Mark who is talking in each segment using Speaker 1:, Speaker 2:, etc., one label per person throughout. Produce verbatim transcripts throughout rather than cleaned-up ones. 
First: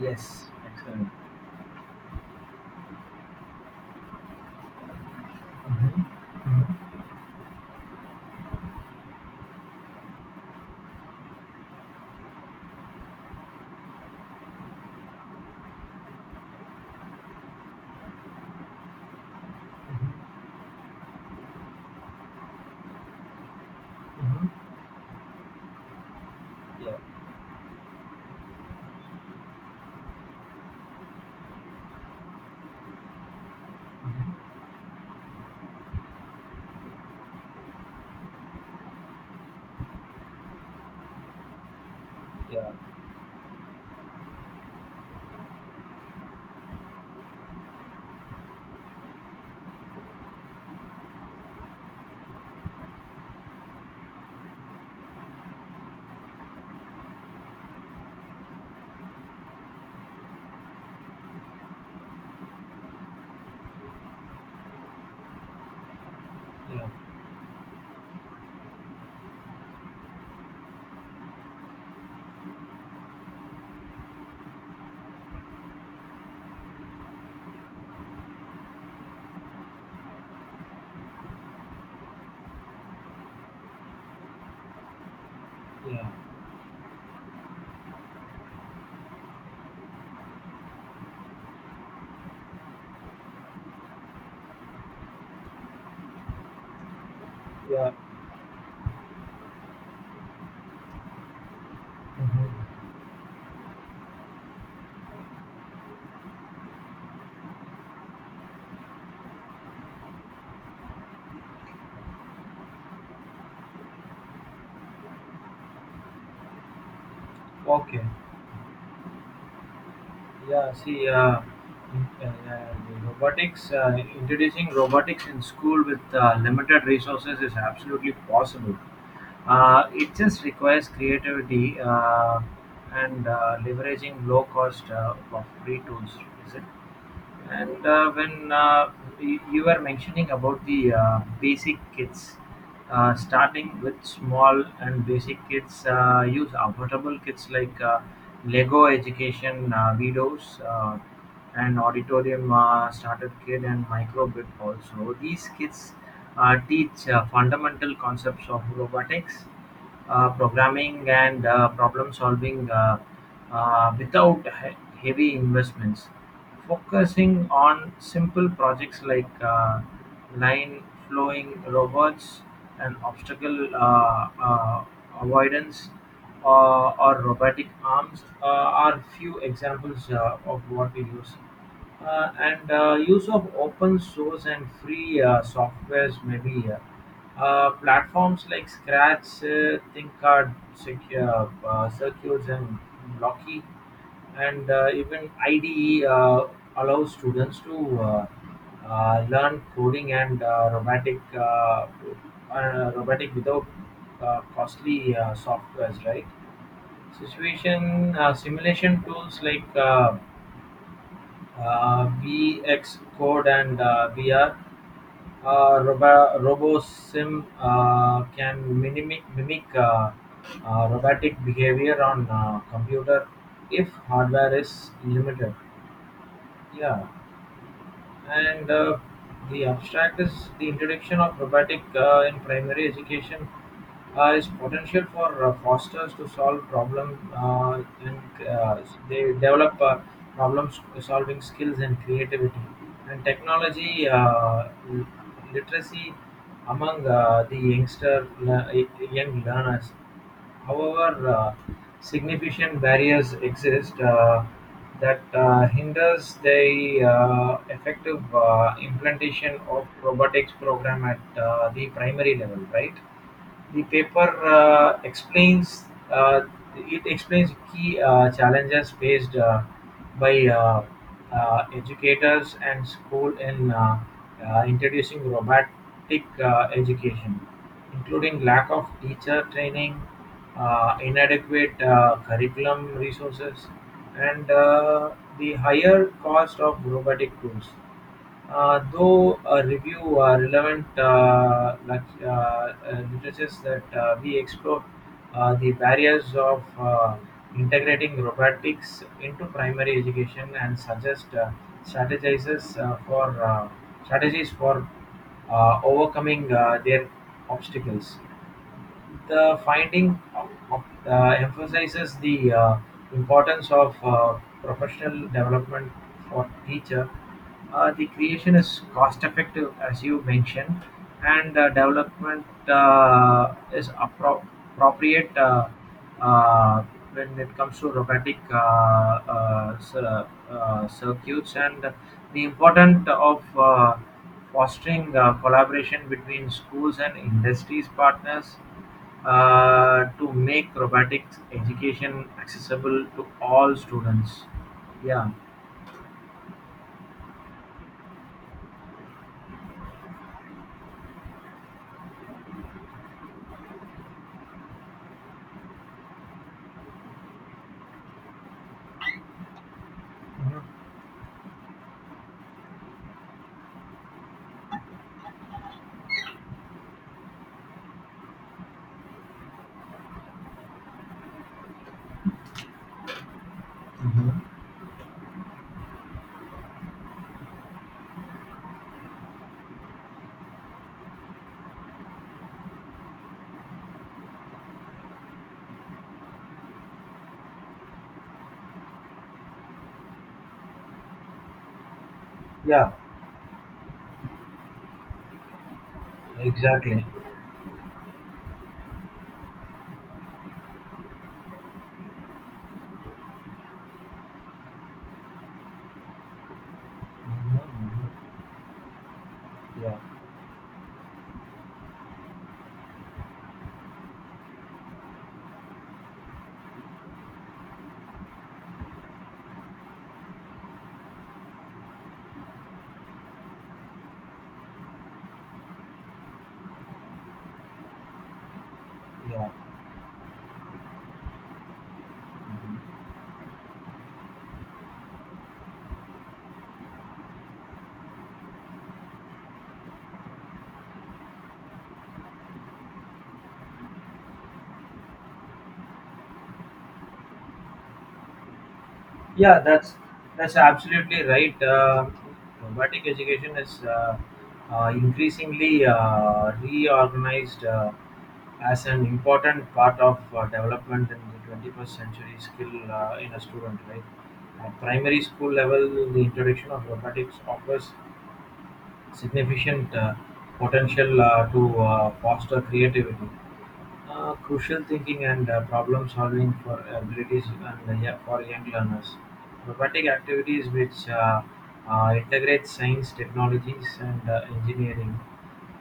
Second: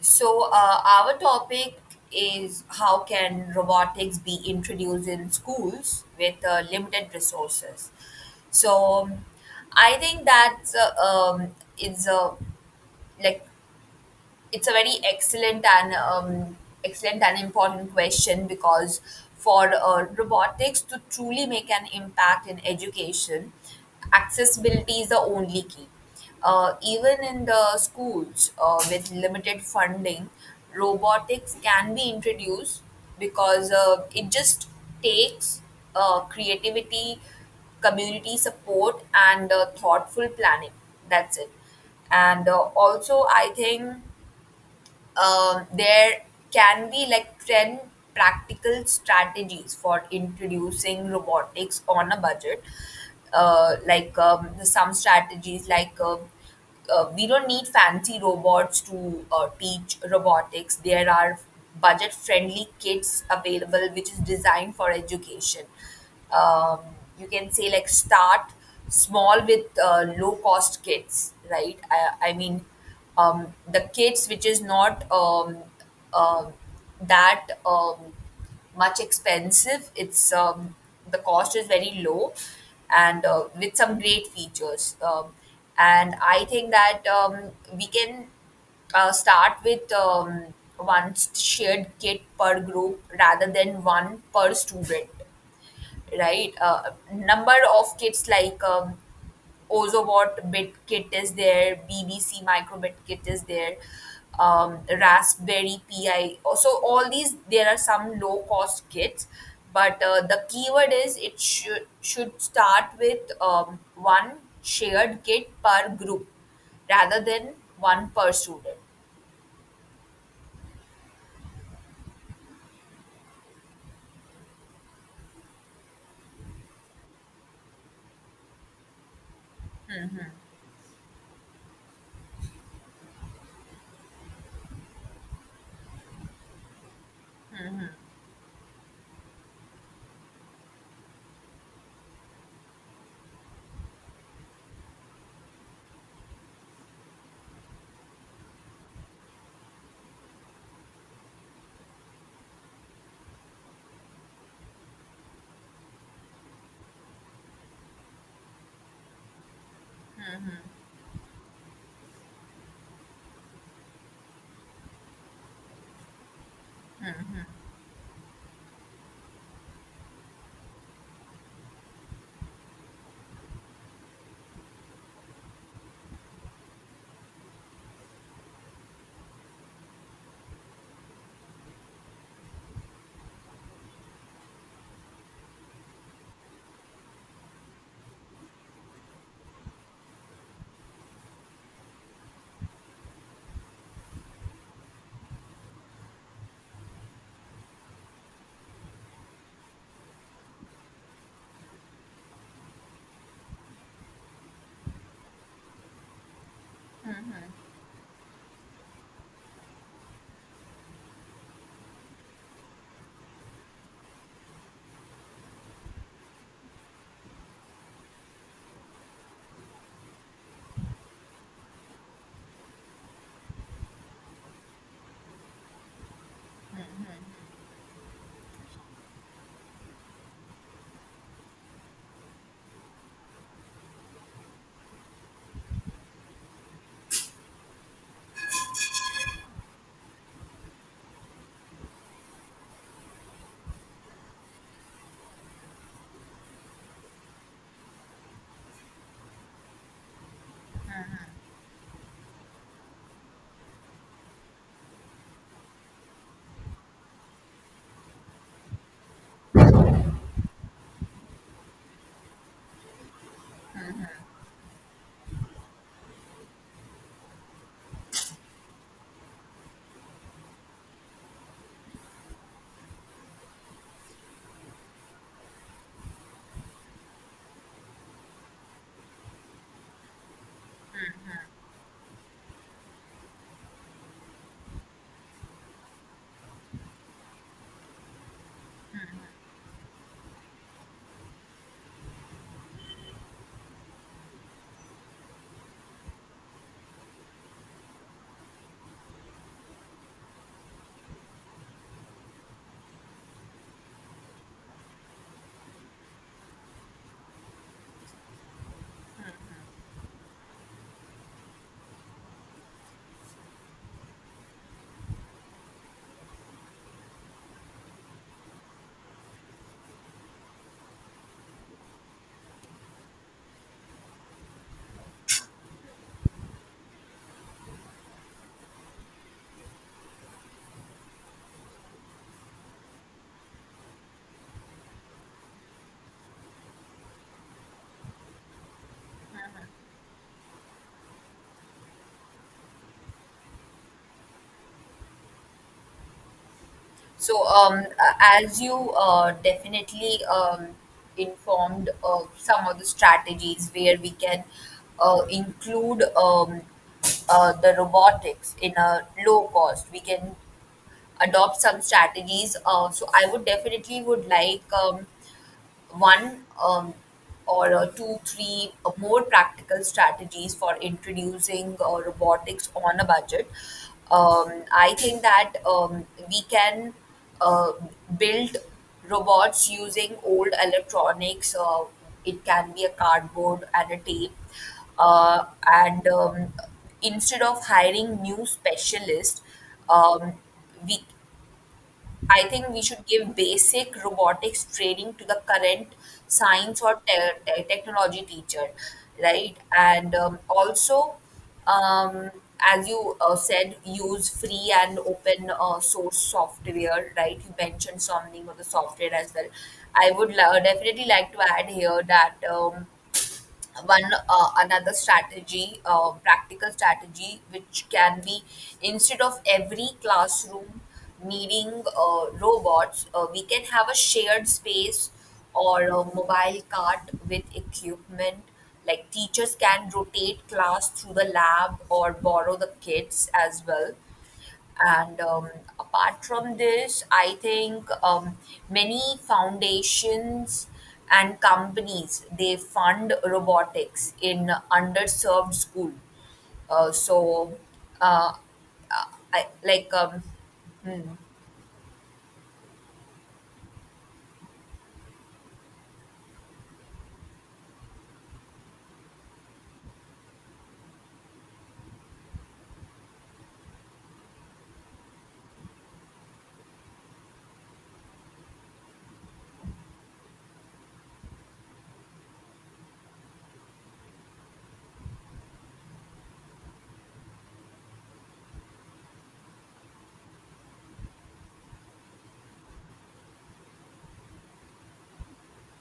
Speaker 1: Yes,
Speaker 2: So, uh,
Speaker 1: excellent.
Speaker 2: our topic is how can robotics be introduced in schools
Speaker 1: Mhm,
Speaker 2: with uh,
Speaker 1: mhm,
Speaker 2: limited resources? So, I think that uh, um, is a like it's a very excellent and um, excellent and important question because for uh,
Speaker 1: mhm,
Speaker 2: robotics to truly make an impact in education,
Speaker 1: mhm,
Speaker 2: accessibility is the only key. Uh,
Speaker 1: yeah,
Speaker 2: even in the schools uh, with limited funding, robotics can be introduced because uh, it
Speaker 1: mhm,
Speaker 2: just takes uh, creativity, community support, and uh, thoughtful planning. That's it. And uh,
Speaker 1: yeah,
Speaker 2: also, I think um, there can be like ten practical strategies for introducing robotics on a budget, uh, like um, some strategies like um uh, we don't need fancy robots to uh, teach robotics. There are budget friendly kits available which is designed for education. um,
Speaker 1: yeah,
Speaker 2: you can say like start small with uh, low cost kits, right? I, I mean um, the kits which is not um, uh, that um, much expensive, it's um, the cost is very low and uh, with some great features, um,
Speaker 1: yeah,
Speaker 2: and I think that um, we can uh, start with um, one shared kit per group rather than one per student, right? Uh, number
Speaker 1: yeah,
Speaker 2: of kits like, um, OzoBot bit kit is there, B B C
Speaker 1: mhm.
Speaker 2: microbit kit is there, um, Raspberry P I. So all these, there are some low cost kits, but uh, the keyword is it should should start with um, one shared kit per group rather than
Speaker 1: Okay.
Speaker 2: one per student.
Speaker 1: Yeah, see, uh, in- uh, uh, the robotics, uh, introducing robotics in school with uh, limited resources is absolutely possible. Uh, it just requires creativity uh, and uh, leveraging low cost uh, of free tools, is it? And uh, when uh, y- you were mentioning about the uh, basic kits, uh, starting with small and basic kits, uh, use affordable kits like uh, Lego Education uh, Videos uh, and Auditorium uh, Starter Kit and Microbit also. These kits uh, teach uh, fundamental concepts of robotics, uh, programming, and uh, problem solving uh, uh, without he- heavy investments focusing on simple projects like uh, line flowing robots and obstacle uh, uh, avoidance uh, or robotic arms uh, are few examples uh, of what we use. Uh, and uh, use of open source and free uh, softwares maybe uh, uh, platforms like Scratch, uh, ThinkCard, Secure, uh, Circuits, and Blocky and uh, even I D E uh, allows students to uh, uh, learn coding and uh, robotic uh, uh, robotic without uh, costly uh, softwares, right? Situation uh, simulation tools like uh, VxCode and V R. uh, robo- RoboSim uh, can mimic, mimic uh, uh, robotic behavior on uh, computer if hardware is limited. Yeah, and uh, the abstract is the introduction of robotic uh, in primary education uh, is potential for uh, fosters to solve problem uh, and uh, they develop uh, problem s- solving skills and creativity and technology uh, l- literacy among uh, the youngster le- young learners. However, uh, significant barriers exist uh, that uh, hinders the uh, effective uh, implementation of robotics program at uh, the primary level, right? The paper uh, explains uh, it explains key uh, challenges faced uh, by uh, uh, educators and school in uh, uh, introducing robotic uh, education including lack of teacher training, uh, inadequate uh, curriculum resources, and uh, the higher cost of robotic tools. Uh, though a review uh, relevant uh, lec- uh, uh, literatures that uh, we explore uh, the barriers of uh, integrating robotics into primary education and suggest uh, strategizes uh, for uh, strategies for uh, overcoming uh, their obstacles. The finding uh, emphasizes the uh, importance of uh, professional development for teacher. Uh, the creation is cost effective, as you mentioned, and uh, development uh, is appro- appropriate uh, uh, when it comes to robotic uh, uh, cir- uh, circuits and the importance of uh, fostering uh, collaboration between schools and industries partners uh, to make robotics education accessible to all students. Yeah.
Speaker 2: So, um, a- as you uh, definitely um, informed uh, some of the strategies where we can uh, include um, uh, the robotics in a low cost, we can adopt some strategies. Uh, so, I would definitely would like um, one um, or uh, two, three uh, more practical strategies for introducing uh, robotics on a budget. Um, I think that um, we can uh, build robots using old electronics. Uh, it can be a cardboard and a tape. Uh, and um, Instead of hiring new specialists, um, we, I think we
Speaker 1: Yeah,
Speaker 2: should give basic robotics training to the current science or
Speaker 1: exactly.
Speaker 2: te- te- technology teacher, right? And um, also, um, as you uh, said, use free and open uh, source software, right? You mentioned
Speaker 1: Mhm.
Speaker 2: something of the software as well.
Speaker 1: Yeah,
Speaker 2: I would lo- definitely like to add here that. Um, one uh, another strategy, uh, practical strategy which can be instead of every classroom needing uh, robots. Uh, we can have a shared space or a mobile cart with equipment, like
Speaker 1: yeah,
Speaker 2: teachers can rotate class through the lab or borrow the
Speaker 1: mhm,
Speaker 2: kits as well. And um, apart from this, I think um, many foundations and companies they fund robotics in underserved school. Uh, so, uh, I
Speaker 1: yeah.
Speaker 2: like,
Speaker 1: That's
Speaker 2: um,
Speaker 1: that's absolutely right. Uh, robotic education is uh, uh, increasingly uh, reorganized uh, as an important part of uh, development in the twenty-first century skill uh, in a student. Right, at primary school level, the introduction of robotics offers significant uh, potential uh, to uh, foster creativity, uh, crucial thinking, and uh, problem solving for abilities and uh, yeah, for young learners. Robotic activities which uh, uh, integrate science, technologies, and uh, engineering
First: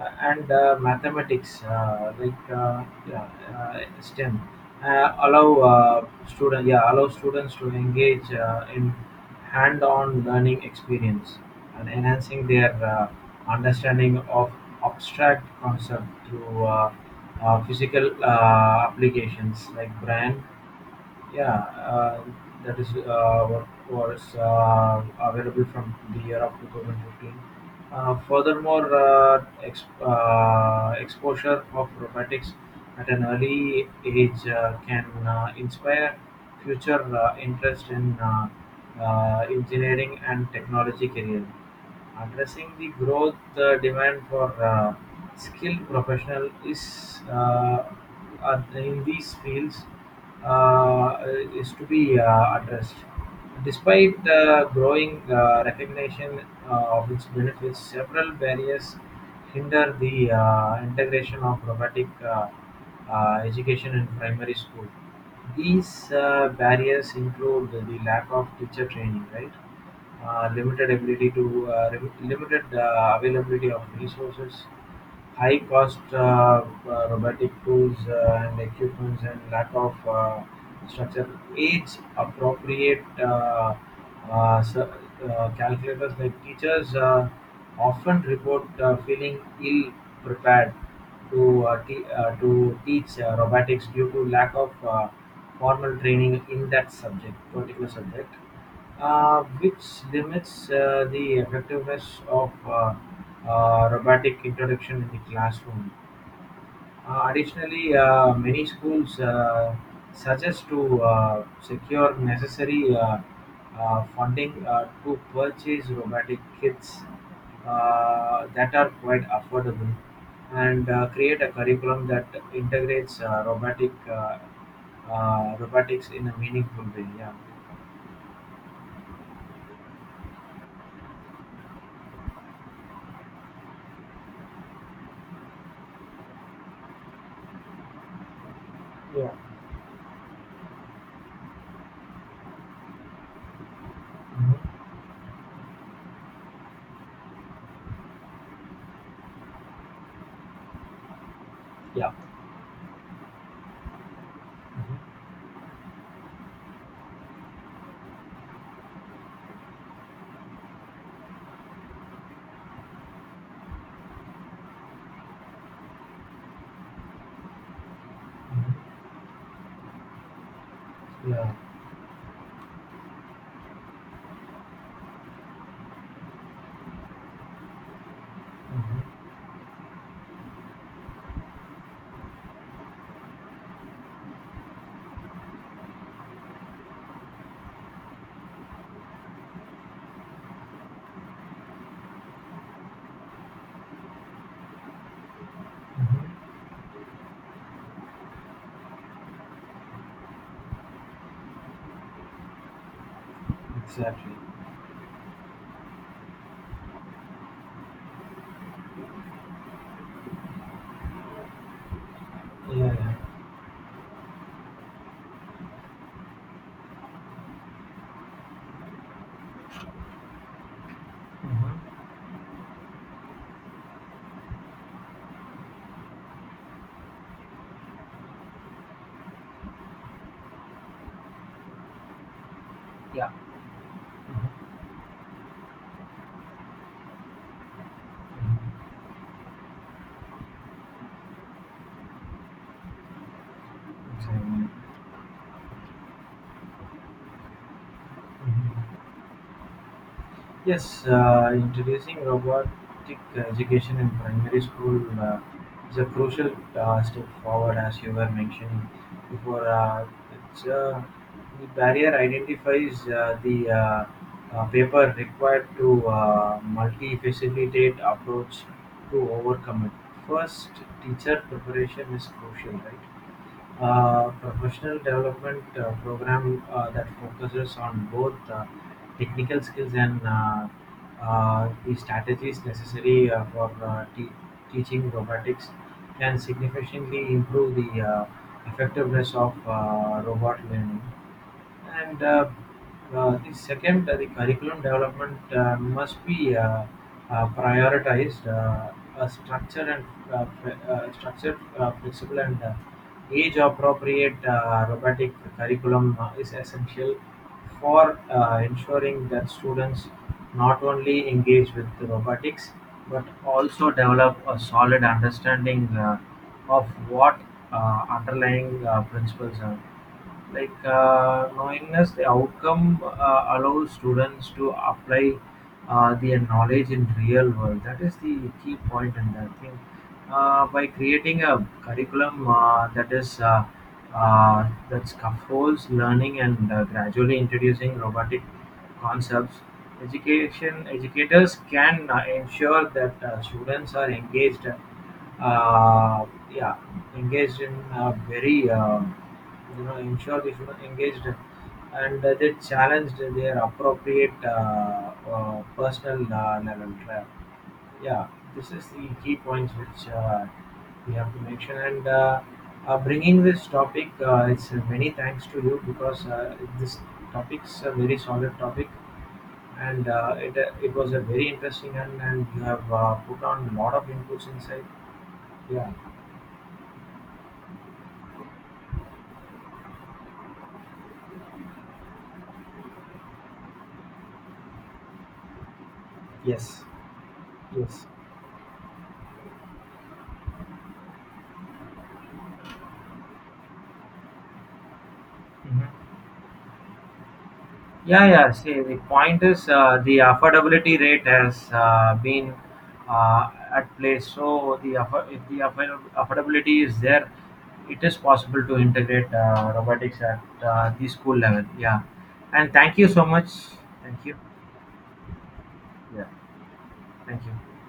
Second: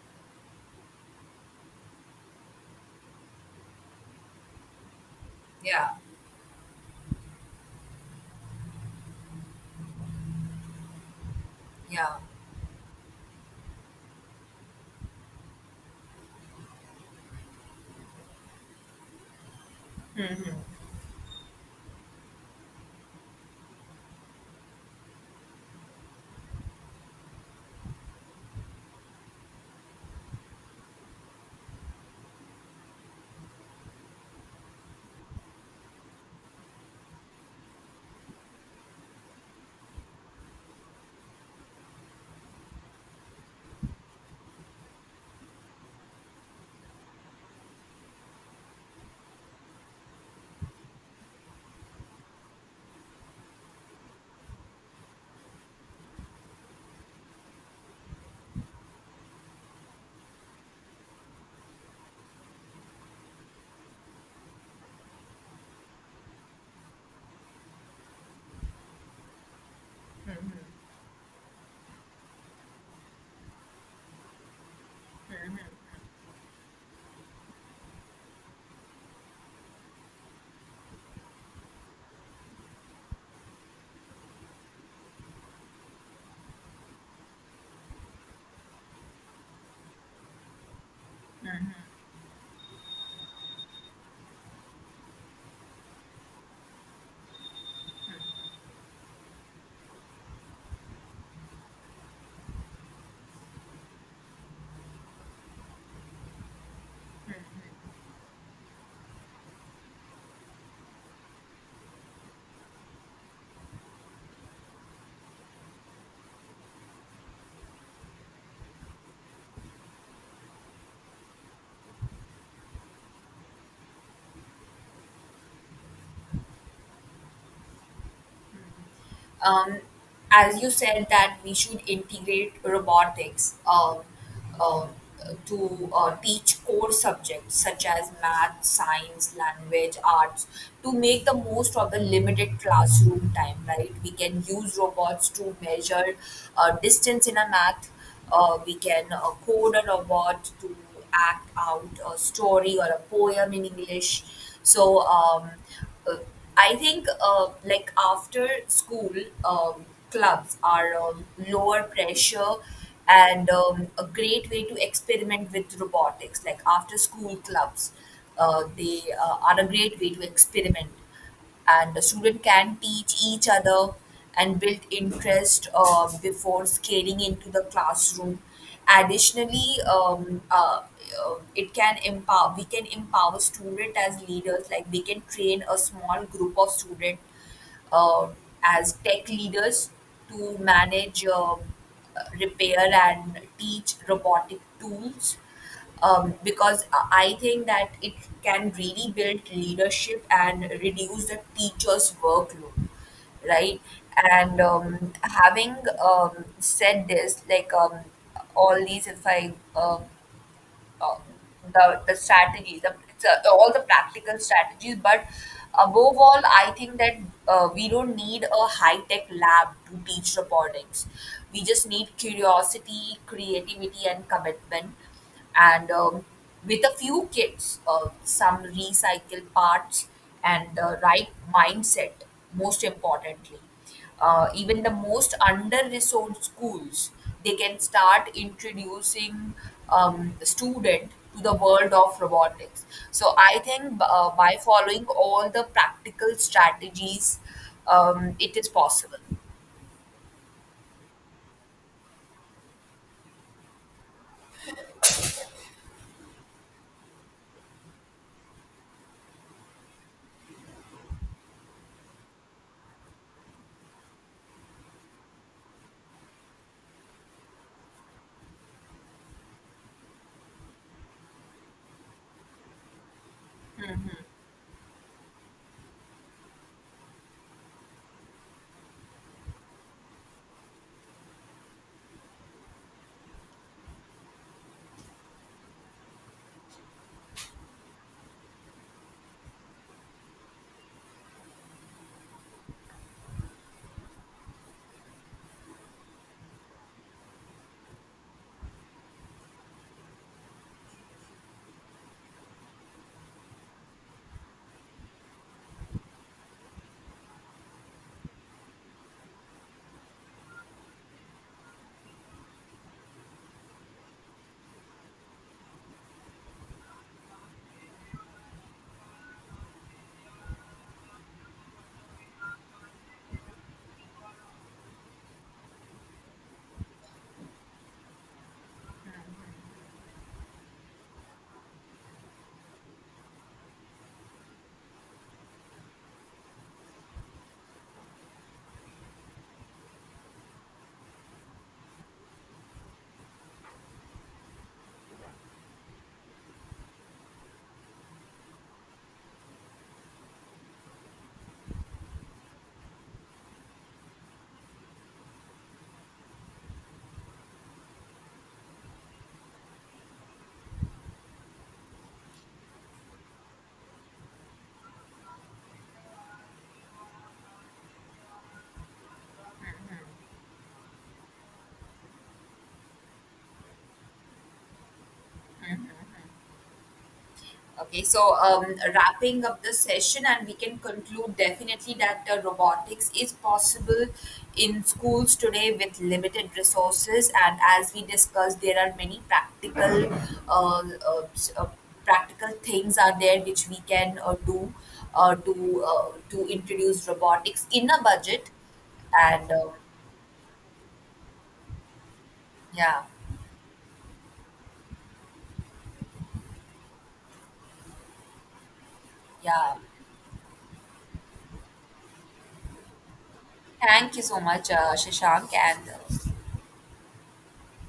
Speaker 1: uh, and uh, mathematics uh, like uh, yeah, uh, STEM uh, allow
Speaker 2: yeah,
Speaker 1: uh, student yeah allow students to engage uh, in hand-on learning experience and
Speaker 2: yeah.
Speaker 1: enhancing their uh, understanding of abstract concept through uh, uh, physical uh, applications like brand yeah, uh, that is uh, what was uh, available from the year of twenty fifteen. Uh, furthermore, uh, ex- uh, exposure of robotics at an early age uh, can uh, inspire future uh, interest in uh, uh, engineering and technology career addressing the growth uh, demand for uh, skilled professional is uh, uh, in these fields uh, is to be uh, addressed. Despite the growing uh, recognition uh, of its benefits, several barriers hinder the uh, integration of robotic uh, uh, education in primary school. These uh, barriers include the lack of teacher training, right? uh, limited ability to uh, rem- limited uh, availability of resources, high cost uh, uh, robotic tools uh, and equipment, and lack of uh, structure, age appropriate uh, uh, s- uh, calculators like teachers uh, often report uh, feeling ill prepared to uh, te- uh, to teach uh, robotics due to lack of uh, formal training in that subject particular subject uh, which limits uh, the effectiveness of uh, uh, robotic introduction in the classroom. Uh, additionally, uh, many schools uh, suggest to uh, secure necessary uh, uh, funding uh, to purchase robotic kits uh, that are quite affordable and uh, create a curriculum that integrates uh, robotic uh, uh, robotics in a meaningful way. Yeah.
Speaker 2: um, as you said that we should integrate robotics um, um, to uh, teach core subjects such as math,
Speaker 1: Yeah.
Speaker 2: science, language, arts, to make the most of the limited classroom time, right? We can use
Speaker 1: Mhm.
Speaker 2: robots to measure uh, distance in a math. Uh, we can uh, code a robot to act out
Speaker 1: Yeah.
Speaker 2: a story or a poem in English. So
Speaker 1: Mhm,
Speaker 2: um, uh, I think uh, like after school, um, clubs are um, lower pressure and um, a great way to experiment with robotics. Like after school clubs, uh, they
Speaker 1: mhm.
Speaker 2: uh, are a great way to experiment,
Speaker 1: Yeah.
Speaker 2: and the student can teach each other and build interest uh, before scaling into the classroom.
Speaker 1: Mhm,
Speaker 2: Additionally um, uh, uh, it can empower, we can empower student as leaders, like they can train a small group of student uh, as tech leaders to manage, uh, uh, repair, and teach robotic tools. Um,
Speaker 1: mhm.
Speaker 2: because I think that it can really build leadership and reduce the teacher's workload, right?
Speaker 1: Exactly.
Speaker 2: And um, having um, said this, like um, all these, if i uh, uh, the the strategies,
Speaker 1: Yeah,
Speaker 2: the,
Speaker 1: yeah.
Speaker 2: it's, uh, all the practical strategies. But above all, I think that uh, we don't need a high tech lab to teach robotics. We
Speaker 1: Mhm.
Speaker 2: just need curiosity, creativity, and commitment, and um, with a few kits, uh, some recycled parts, and the right mindset, most
Speaker 1: Yeah.
Speaker 2: importantly. Uh,
Speaker 1: Mhm,
Speaker 2: even the most under-resourced schools, they can start
Speaker 1: mhm.
Speaker 2: introducing um, student to the world of robotics. So I think uh, by
Speaker 1: Exactly.
Speaker 2: following all the practical strategies, um, it is
Speaker 1: Mhm.
Speaker 2: possible.
Speaker 1: Yes, uh, introducing robotic education in primary school uh, is a crucial uh, step forward, as you were mentioning before. Uh, it's, uh, the barrier identifies uh, the uh, uh, paper required to uh, multi-facilitate approach to overcome it. First, teacher preparation is crucial, right? Uh, professional development uh, program uh, that focuses on both uh, technical skills and uh, uh, the strategies necessary uh, for uh, te- teaching robotics can significantly improve the uh, effectiveness of uh, robot learning. And uh, uh, the second, uh, the curriculum development uh, must be uh, uh, prioritized, uh, uh, structured and uh, fle- uh, structured, uh, flexible and uh, age-appropriate uh, robotic curriculum uh, is essential for uh, ensuring that students not only engage with the robotics but also develop a solid understanding uh, of what uh, underlying uh, principles are like. Uh, knowingness the outcome uh, allows students to apply uh, their knowledge in real world, that is the key point in that thing. Uh, by creating a curriculum uh, that is uh, uh, that scaffolds learning and uh, gradually introducing robotic concepts, education educators can uh, ensure that uh, students are engaged, uh, yeah, engaged in a very uh, you know ensured if you know engaged, and uh, they challenged their appropriate uh, uh, personal uh, level tra- Yeah, this is the key points which uh, we have to mention, and uh, uh, bringing this topic, uh, it's, uh, many thanks to you because uh, this topic's a very solid topic, and uh, it, uh, it was a very interesting, and, and you have uh, put on a lot of inputs inside. Yeah,
Speaker 2: Okay, so um, wrapping up the session, and we can conclude definitely that uh, robotics is possible in schools today with limited
Speaker 1: yes,
Speaker 2: resources. And as we
Speaker 1: yes,
Speaker 2: discussed, there are many practical, uh, uh, s- uh, practical things are there which we can uh, do uh, to uh,
Speaker 1: hmm.
Speaker 2: to introduce robotics in a
Speaker 1: Yeah, yeah.
Speaker 2: budget.
Speaker 1: See, the point
Speaker 2: And
Speaker 1: is
Speaker 2: uh,
Speaker 1: uh, the affordability rate has uh, been
Speaker 2: yeah,
Speaker 1: uh, at play. So the affo- if the affo- affordability is there, it is possible to integrate uh,
Speaker 2: yeah.
Speaker 1: robotics at uh, the school level. Yeah, and thank you so much.
Speaker 2: Thank you
Speaker 1: Thank you.
Speaker 2: so much, uh, Shashank, and
Speaker 1: Yeah,
Speaker 2: uh,
Speaker 1: thank you.